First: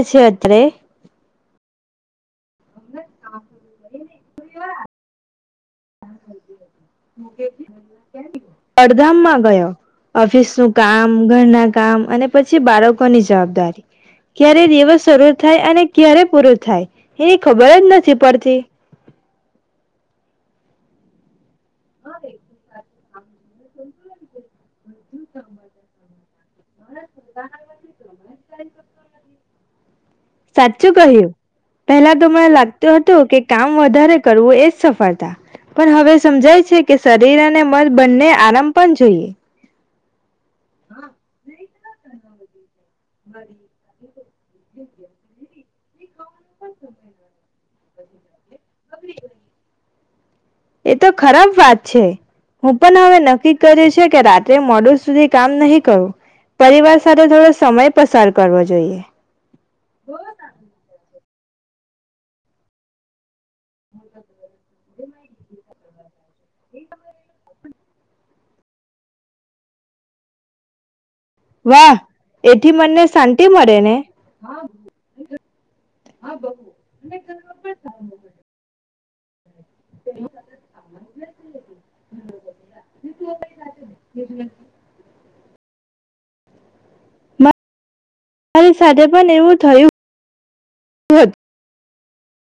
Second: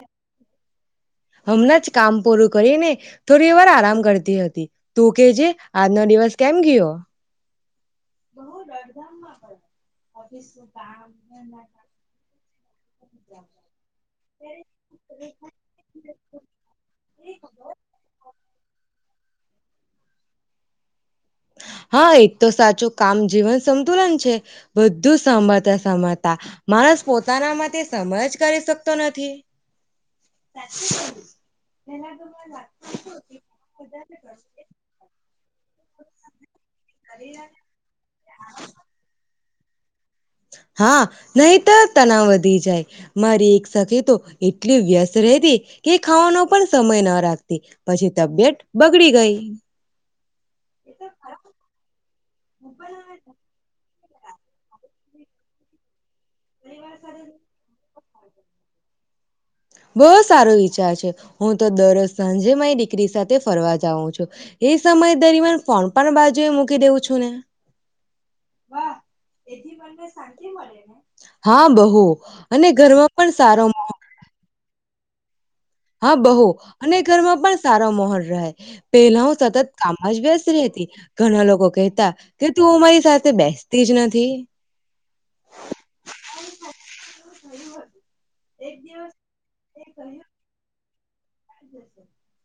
શશત્રે હમણાં જ કામ પૂરું. કરીને થોડી વાર આરામ કરતી હતી તું કેજે આજનો દિવસ કેમ ગયો મ બહુ દડધામમાં અડધામમાં ગયો ઓફિસ નું કામ ઘરના કામ અને પછી બાળકોની જવાબદારી ક્યારે દિવસ શરૂ થાય અને ક્યારે પૂરો થાય એની ખબર જ નથી પડતી. હા એ તો સાચું કામ જીવન સતુલન છે બધું સમાતા સમાંતા માણસ પોતાના માટે સમય જ કરી શકતો નથી. સાચું કહ્યું પેલા તો મને લાગતું હતું કે કામ વધારે કરવું એજ સફળતા પણ હવે સમજાય છે કે શરીર અને મન બંને આરામ પણ જોઈએ હા નહી તો તનાવધ દી જાય મારી એક સખી તો એટલી વ્યસ્ત રહેતી. કે ખાવાનો પણ સમય ના રાખતી પછી તબિયત. બગડી ગઈ એ તો ખરાબ વાત છે હું પણ હવે નક્કી કરીશ કે રાત્રે મોડ સુધી કામ નહીં કરવું પરિવાર સાથે થોડો સમય પસાર કરવો જોઈએ બો સારો વિચાર છે. હું તો દરરોજ સાંજે મારી દીકરી સાથે તે ફરવા જાવો છો એ સમય દરમિયાન પણ પણ બાજુ એ મૂકી દેઉં છું ને હા વાહ બહુ અને ઘરમાં પણ સારો માહોલ હા. હા બહુ અને ઘરમાં પણ સારો મહોલ રહે. પેલા હું સતત. કામ જ વ્યવસ્થ રહેતી ઘણા લોકો કહેતા કે તું અ મારી સાથે બેસતી જ નથી. મારી [inaudible] હદ.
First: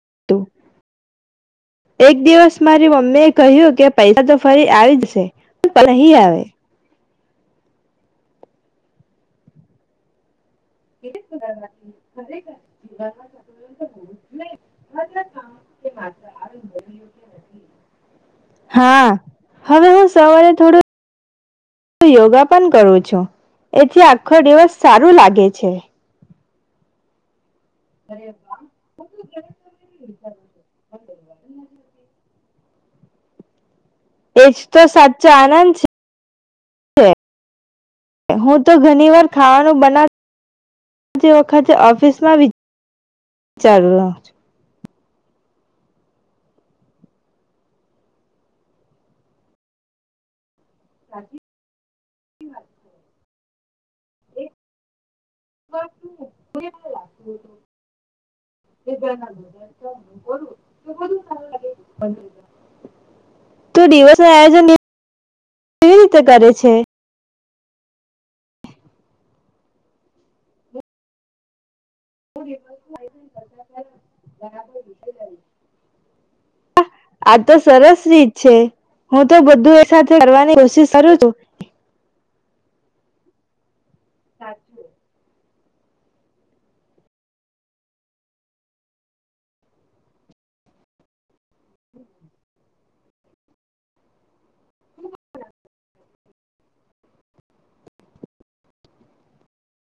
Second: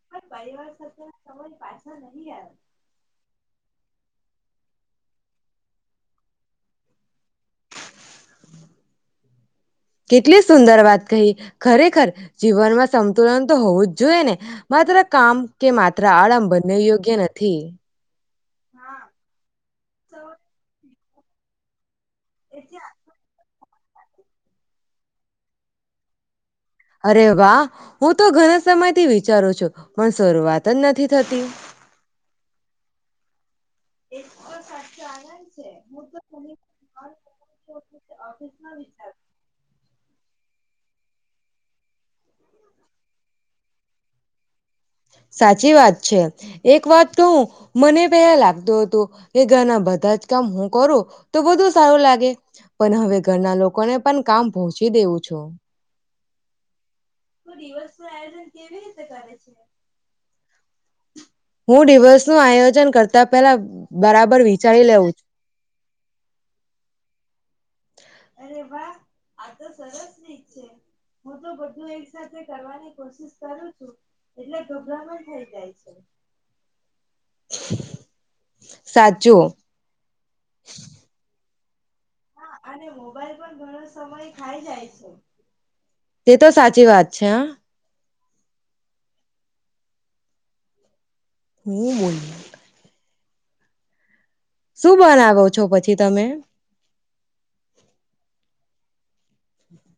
હ પરિવાર સાથે સમય પાછા એક નહી આવ્યો. દિવસ મારી મમ્મી એ કહ્યું કે પૈસા તો ફરી આવી જ છે પણ સમય નહી આવે. કેટલી સુંદર વાત કહી ખરેખર જીવનમાં સતુલન તો હોવું જ જોઈએ ને માત્ર કામ કે માત્ર આરામ બંને યોગ્ય નથી. હા. હવે હું સવારે થોડું યોગા પણ કરું છું. એથી આખો દિવસ સારું લાગે છે. અરે વા! હું તો ઘણા સમયથી વિચારું છું, પણ શરૂઆત જ નથી થતી. એજ તો સાચો આનંદ છે. હું તો ઘણી વાર ખાવાનું બનાવતા જે વખતે ઓફિસમાં વિચાર સાચી વાત છે. એક વાત કહું મને પહેલા લાગતું હતું કે ઘરના બધા જ કામ હું કોરું તો બધુ સારું લાગે પણ હવે ઘરના લોકો કો ને પણ કામ પહોંચી દેવું છો તો દિવસનું આયોજન કેવી રીતે કરે છે? હું દિવસનું આયોજન કરતા પેલા તું દિવસ નું બરાબર આયોજન વિચારી લેઉ છું. કેવી રીતે કરે છે અરે વા! આ તો સરસ રીત છે હું તો બધું [inaudible] આ તો સરસ રીત છે હું તો સાચું બધું એક સાથે કરવાની કોશિશ કરું છું. હા અને મોબાઈલ પણ ઘણો સમય ખાઈ જાય છે. તે તો સાચી વાત છે હા. હું બોલુ શું બનાવો છો પછી તમે? [inaudible]